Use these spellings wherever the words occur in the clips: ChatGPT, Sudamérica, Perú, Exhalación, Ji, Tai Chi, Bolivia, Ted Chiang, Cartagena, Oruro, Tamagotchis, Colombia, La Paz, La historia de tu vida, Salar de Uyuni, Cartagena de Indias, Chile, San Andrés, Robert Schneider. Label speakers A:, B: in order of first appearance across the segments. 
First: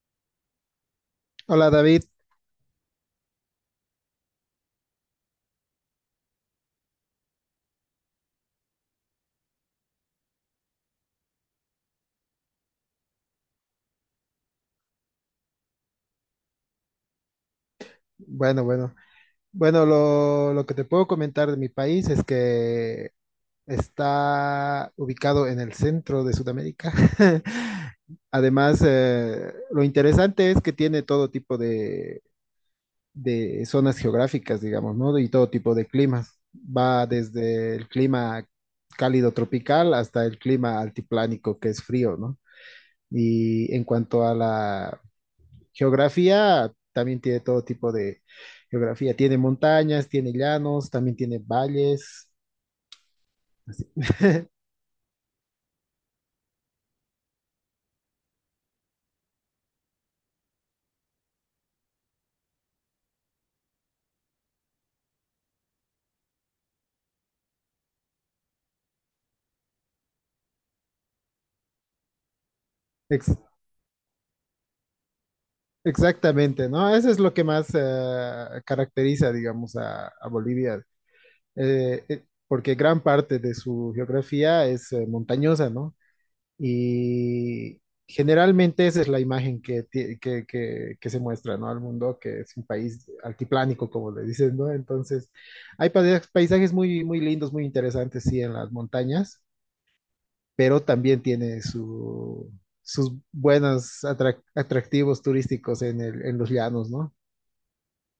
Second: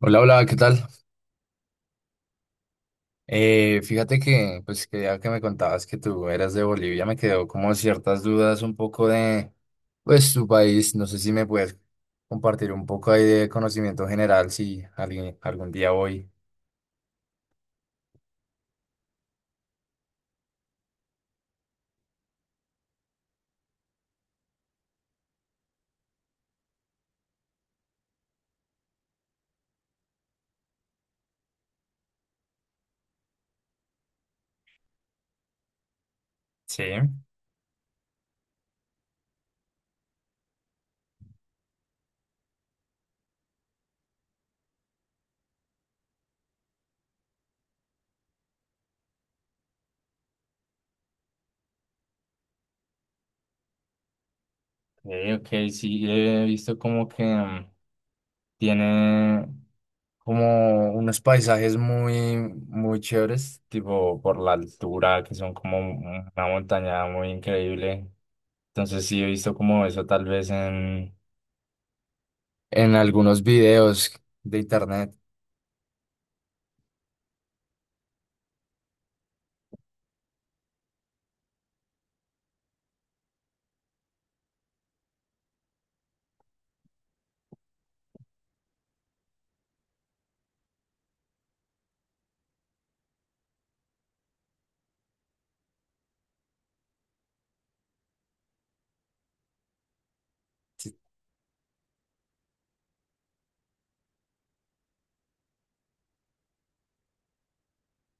A: Hola, hola, ¿qué tal?
B: Hola David,
A: Fíjate que, pues, que ya que me contabas que tú eras de Bolivia, me quedó como ciertas dudas un poco de, pues, tu país. No sé si me puedes compartir un poco ahí de conocimiento general, si alguien, algún día voy.
B: bueno, bueno, bueno, lo que te puedo comentar de mi país es que está ubicado en el centro de Sudamérica. Además, lo interesante es que tiene todo tipo de zonas geográficas, digamos, ¿no? Y todo tipo de climas.
A: Sí,
B: Va desde el clima cálido tropical hasta el clima altiplánico, que es frío, ¿no? Y en cuanto a la geografía también tiene todo tipo de geografía. Tiene montañas, tiene llanos, también tiene valles. Así.
A: ok, ok, sí, he visto como que tiene como unos paisajes muy, muy chéveres, tipo por la altura, que son como una montaña muy increíble. Entonces sí he visto como eso tal vez en
B: Ex-
A: algunos videos de internet.
B: exactamente, ¿no? Eso es lo que más caracteriza, digamos, a Bolivia, porque gran parte de su geografía es montañosa, ¿no? Y generalmente esa es la imagen que, ti- que se muestra, ¿no?, al mundo, que es un país altiplánico, como le dicen, ¿no? Entonces, hay paisajes muy, muy lindos, muy interesantes, sí, en las montañas, pero también tiene sus buenos atractivos turísticos en en los llanos, ¿no?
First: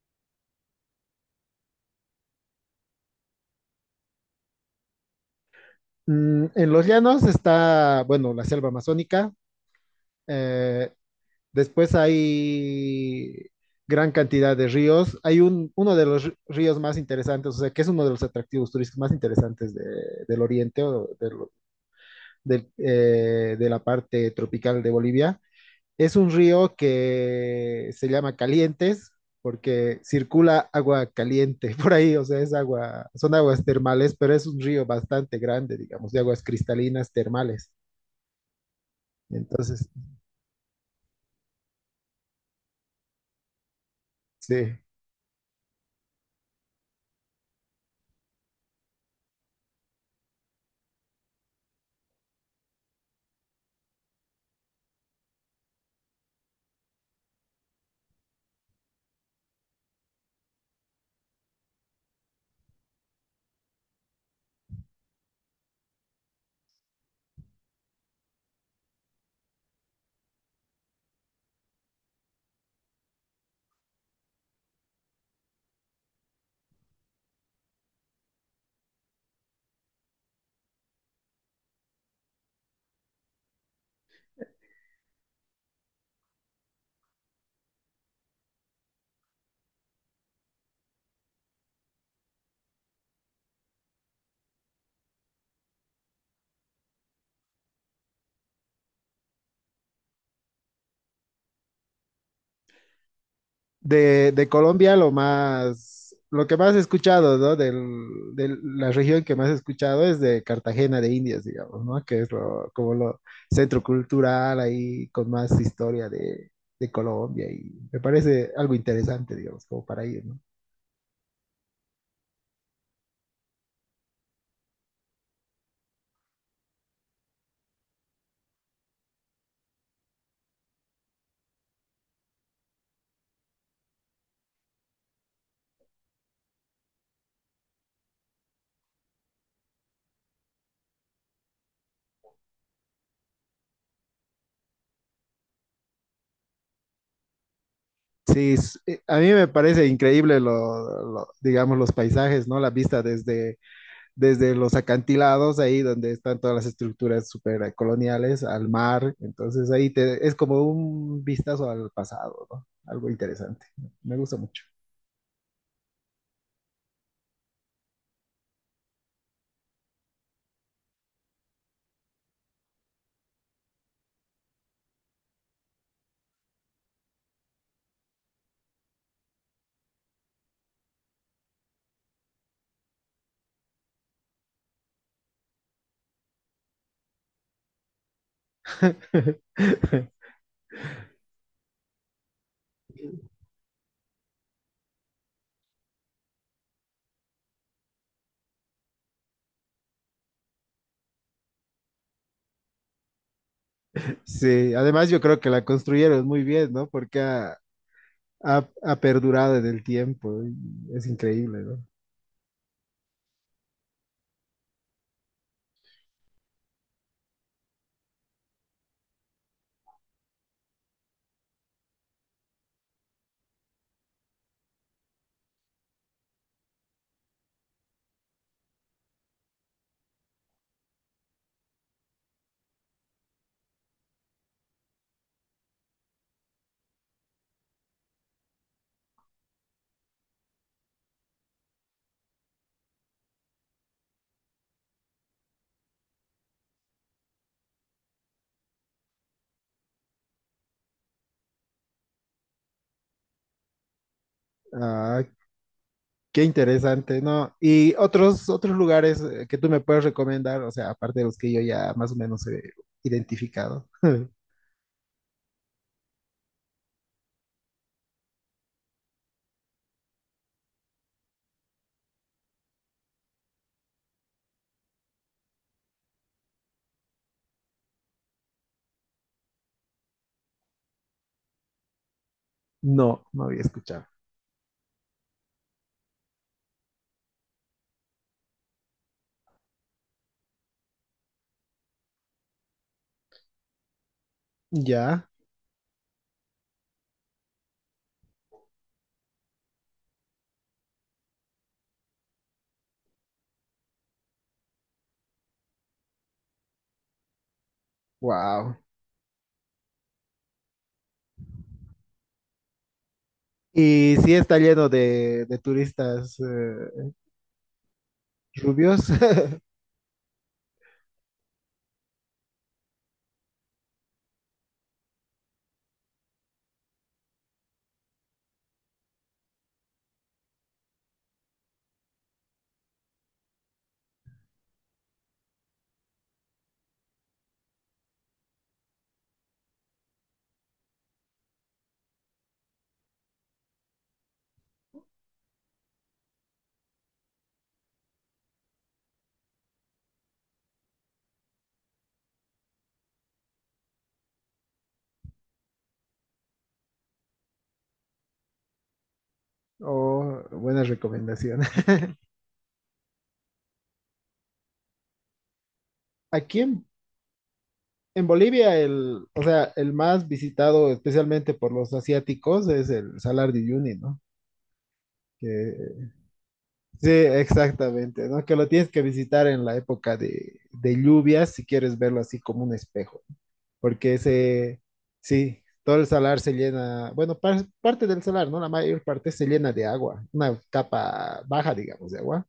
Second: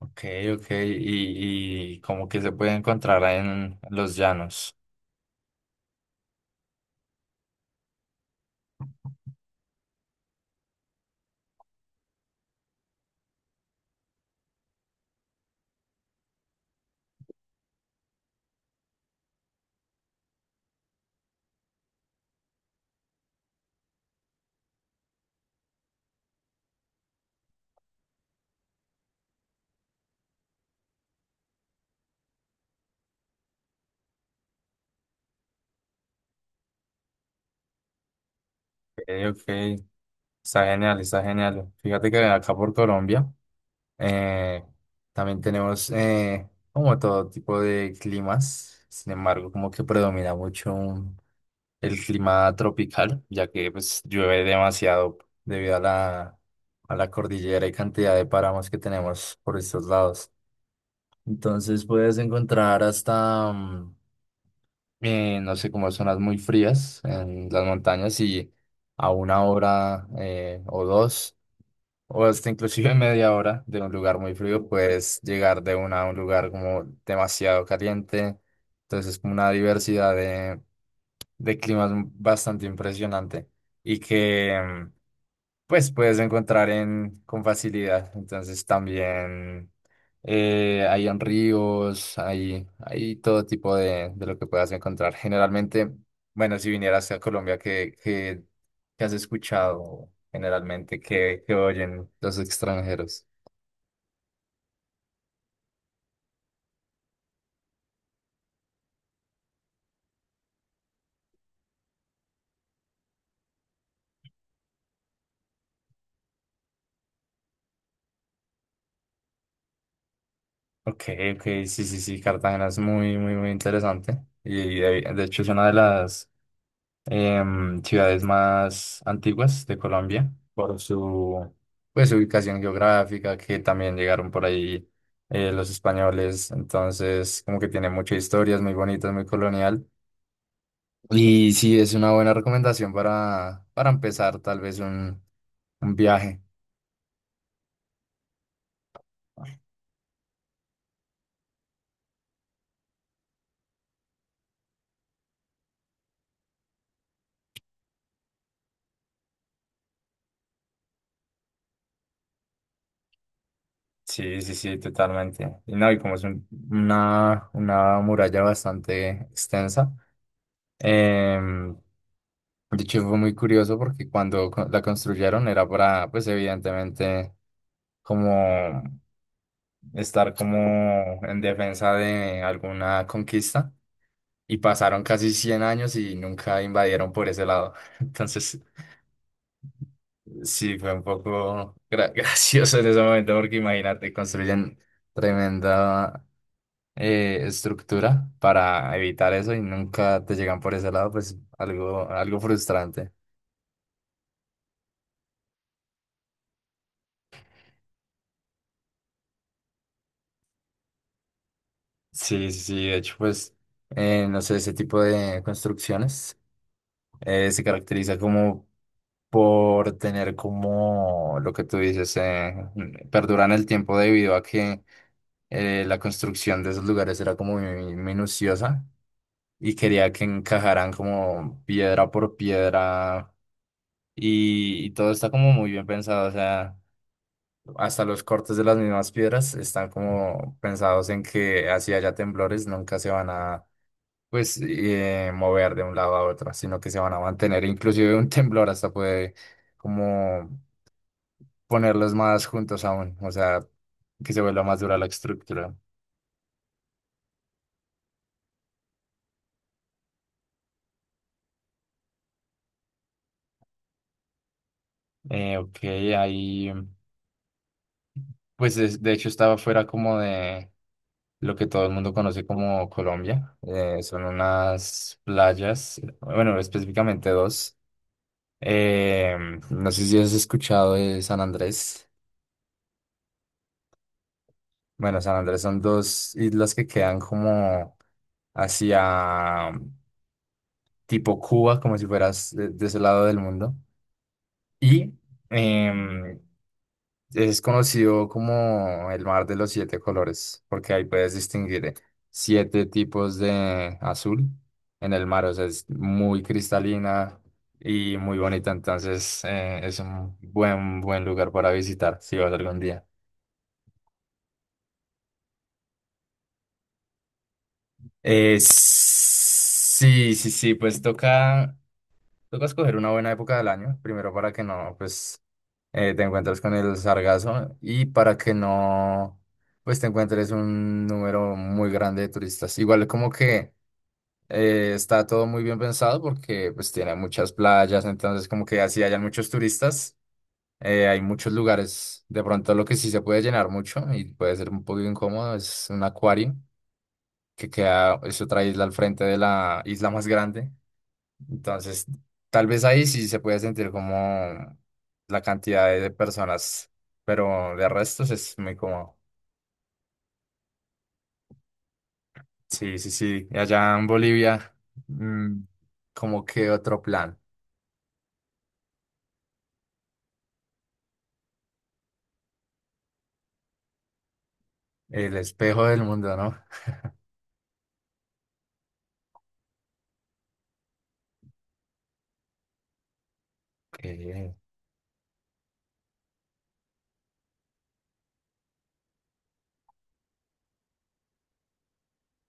A: Ok, ok, y como que se puede encontrar en los llanos.
B: Mm, en los llanos está, bueno, la selva amazónica. eh, Después hay gran cantidad de ríos. Hay uno de los ríos más interesantes, o sea, que es uno de los atractivos turísticos más interesantes del oriente o de la parte tropical de Bolivia. Es un río que se llama Calientes porque circula agua caliente por ahí, o sea, es agua, son aguas termales, pero es un río bastante grande, digamos, de aguas cristalinas termales.
A: Ok, ok,
B: Entonces,
A: está genial, está genial. Fíjate que acá por Colombia. Eh,
B: sí.
A: También tenemos como todo tipo de climas, sin embargo, como que predomina mucho el clima tropical, ya que pues llueve demasiado debido a la cordillera y cantidad de páramos que tenemos por estos lados. Entonces puedes encontrar hasta, no sé, como zonas muy frías en las montañas y a una hora o dos o hasta inclusive media hora de un lugar muy frío, puedes llegar de una a un lugar como demasiado caliente. Entonces es como una diversidad de climas bastante impresionante y que pues puedes encontrar en, con facilidad. Entonces también hay en ríos, hay todo tipo de lo que puedas encontrar. Generalmente, bueno, si vinieras a Colombia, ¿qué, qué, qué has escuchado generalmente? ¿Qué, qué oyen los extranjeros?
B: De Colombia lo más, lo que más he escuchado, ¿no? De la región que más he escuchado es de Cartagena de Indias, digamos, ¿no? Que es lo, como lo centro cultural ahí con más historia de Colombia, y me parece algo interesante, digamos, como para ir, ¿no?
A: Ok, ok, sí, sí, sí, Cartagena es muy, muy, muy interesante. Y de hecho es una de las ciudades más antiguas de Colombia por su pues, ubicación geográfica, que también llegaron por ahí los españoles, entonces como que tiene mucha historia, es muy bonita, es muy colonial. Y sí, es una buena recomendación para empezar tal vez un viaje.
B: Sí, a mí me parece increíble digamos, los paisajes, ¿no? La vista desde los acantilados, ahí donde están todas las estructuras super coloniales, al mar. Entonces ahí te, es como un vistazo al pasado, ¿no? Algo interesante. Me gusta
A: Sí, sí,
B: mucho.
A: sí, totalmente. Y no, y como es una muralla bastante extensa. Em, de hecho, fue muy curioso porque cuando la construyeron era para, pues evidentemente, como estar como en defensa de alguna conquista. Y pasaron casi 100 años y nunca invadieron por ese lado. Entonces, sí, fue un poco gracioso en ese momento porque imagínate, construyen tremenda estructura para evitar eso y nunca te llegan por ese lado, pues algo, algo frustrante.
B: Sí, además yo creo que la construyeron muy bien, ¿no? Porque ha perdurado en el tiempo. Y Es increíble, ¿no?
A: Sí, sí, sí, de hecho, pues, no sé, ese tipo de construcciones se caracteriza como por tener como lo que tú dices, perduran el tiempo debido a que la construcción de esos lugares era como muy minuciosa y quería que encajaran como piedra por piedra y todo está como muy bien pensado, o sea. Hasta los cortes de las mismas piedras están como pensados en que así haya temblores, nunca se van a pues mover de un lado a otro, sino que se van a mantener. Inclusive un temblor hasta puede como ponerlos más juntos aún, o sea, que se vuelva más dura la
B: Ah,
A: estructura.
B: qué interesante, ¿no? Y otros, otros lugares que tú me puedes recomendar, o sea, aparte de los que yo ya más o menos he identificado.
A: Ok, ahí pues de hecho estaba fuera como de lo que todo el mundo conoce como Colombia. Son unas playas, bueno, específicamente dos. Eh, no sé si has escuchado de San Andrés.
B: No, no había escuchado.
A: Bueno, San Andrés son dos islas que quedan como hacia tipo Cuba, como si fueras de ese lado del mundo. Y
B: Ya,
A: em, es conocido como el mar de los 7 colores, porque ahí puedes distinguir 7 tipos de azul en el mar. O sea, es muy cristalina y muy bonita.
B: wow.
A: Entonces, es un buen, buen lugar para visitar si vas algún día.
B: ¿Y si está lleno de turistas rubios?
A: Sí, sí, sí, pues toca, toca escoger una buena época del año, primero para que no, pues, te encuentres con el sargazo y para que no, pues, te encuentres un número muy grande de turistas. Igual como que está todo muy bien pensado porque, pues, tiene muchas playas, entonces como que así hayan muchos turistas, hay muchos lugares. De pronto lo que sí se puede llenar mucho y puede ser un poco incómodo es un acuario que queda, es otra isla al frente de la isla más grande. Entonces, tal vez ahí sí se puede sentir como la cantidad de personas, pero de restos es muy cómodo.
B: O buena recomendación.
A: Sí, sí, sí. Y allá en Bolivia, mm, como
B: Aquí
A: que otro plan,
B: en Bolivia, el, o sea, el más visitado especialmente por los asiáticos es el Salar de Uyuni, ¿no?
A: el espejo del
B: Que,
A: mundo, ¿no?
B: sí, exactamente, ¿no? Que lo tienes que visitar en la época de lluvias si quieres verlo así como un espejo.
A: Ok,
B: Porque se, sí, todo el salar se llena, bueno, parte del salar, ¿no? La mayor parte se llena de agua, una capa baja, digamos, de agua.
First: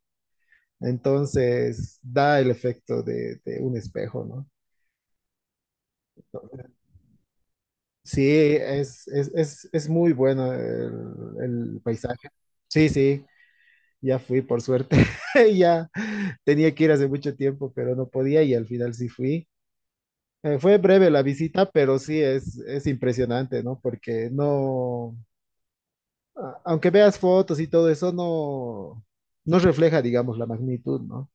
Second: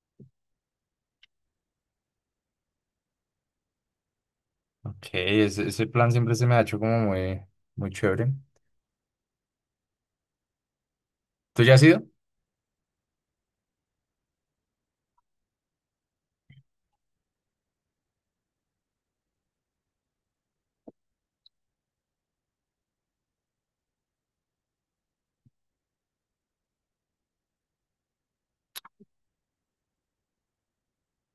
B: Entonces da el efecto de un espejo, ¿no?
A: ok, ese plan siempre se me ha hecho como muy, muy
B: Sí,
A: chévere.
B: es muy bueno
A: ¿Tú ya
B: el
A: has ido?
B: paisaje. Sí, sí, ya fui, por suerte. Ya tenía que ir hace mucho tiempo, pero no podía y al final sí fui. Fue breve la visita, pero sí es impresionante, ¿no? Porque no, aunque veas fotos y todo eso, no, no refleja, digamos, la magnitud, ¿no?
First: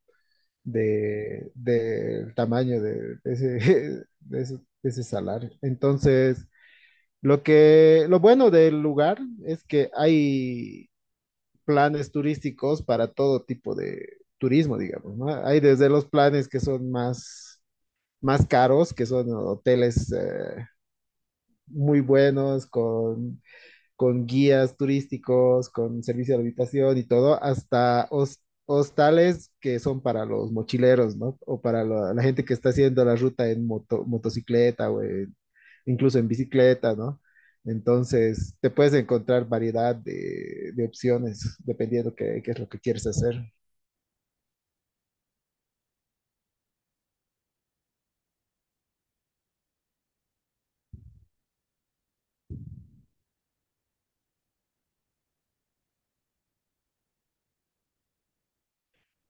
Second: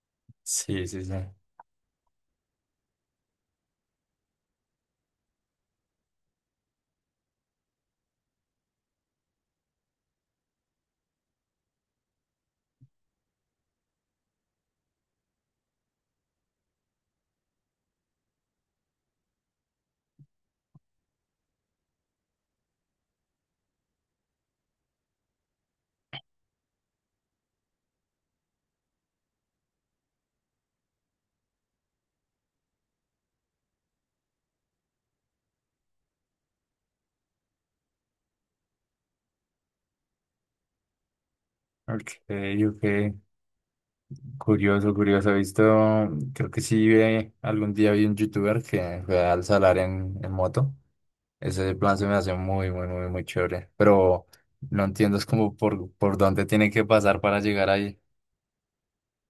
A: Sí, sí, sí.
B: Del tamaño de ese, de ese, de ese salario. Entonces, lo que, lo bueno del lugar es que hay planes turísticos para todo tipo de turismo, digamos, ¿no? Hay desde los planes que son más caros, que son hoteles, muy buenos, con guías turísticos, con servicio de habitación y todo, hasta hostales que son para los mochileros, ¿no? O para la gente que está haciendo la ruta en motocicleta o incluso en bicicleta, ¿no? Entonces, te puedes encontrar variedad de opciones
A: Ok,
B: dependiendo qué, qué es lo que
A: ok.
B: quieres hacer.
A: Curioso, curioso. He visto, creo que sí, algún día vi un youtuber que fue al salar en moto. Ese plan se me hace muy, muy, muy, muy chévere. Pero no entiendo, es como por dónde tiene que pasar para llegar ahí.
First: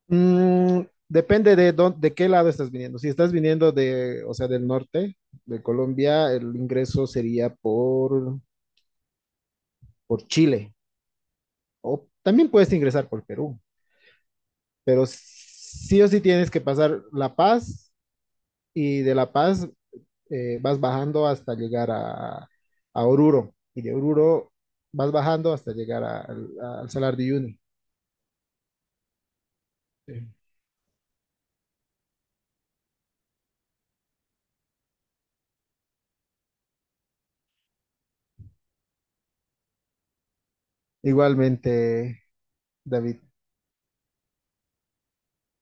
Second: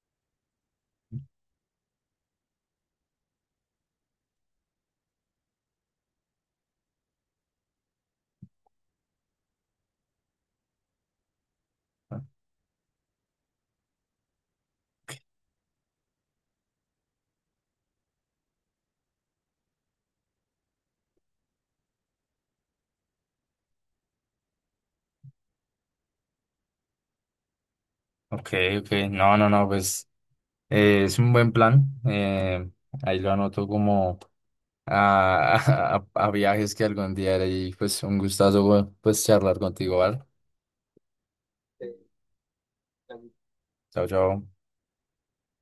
B: Mm, depende de dónde, de qué lado estás viniendo. Si estás viniendo de, o sea, del norte de Colombia, el ingreso sería por Chile. O también puedes ingresar por Perú, pero sí o sí tienes que pasar La Paz y de La Paz vas bajando hasta llegar a Oruro y de Oruro vas bajando hasta llegar al Salar de Uyuni.
A: Ok, ok. No, no, no, pues
B: Sí.
A: es un buen plan. Ahí lo anoto como a, a viajes que algún día haré y pues un gustazo pues charlar contigo, ¿vale?
B: Igualmente, David,
A: Chao, chao.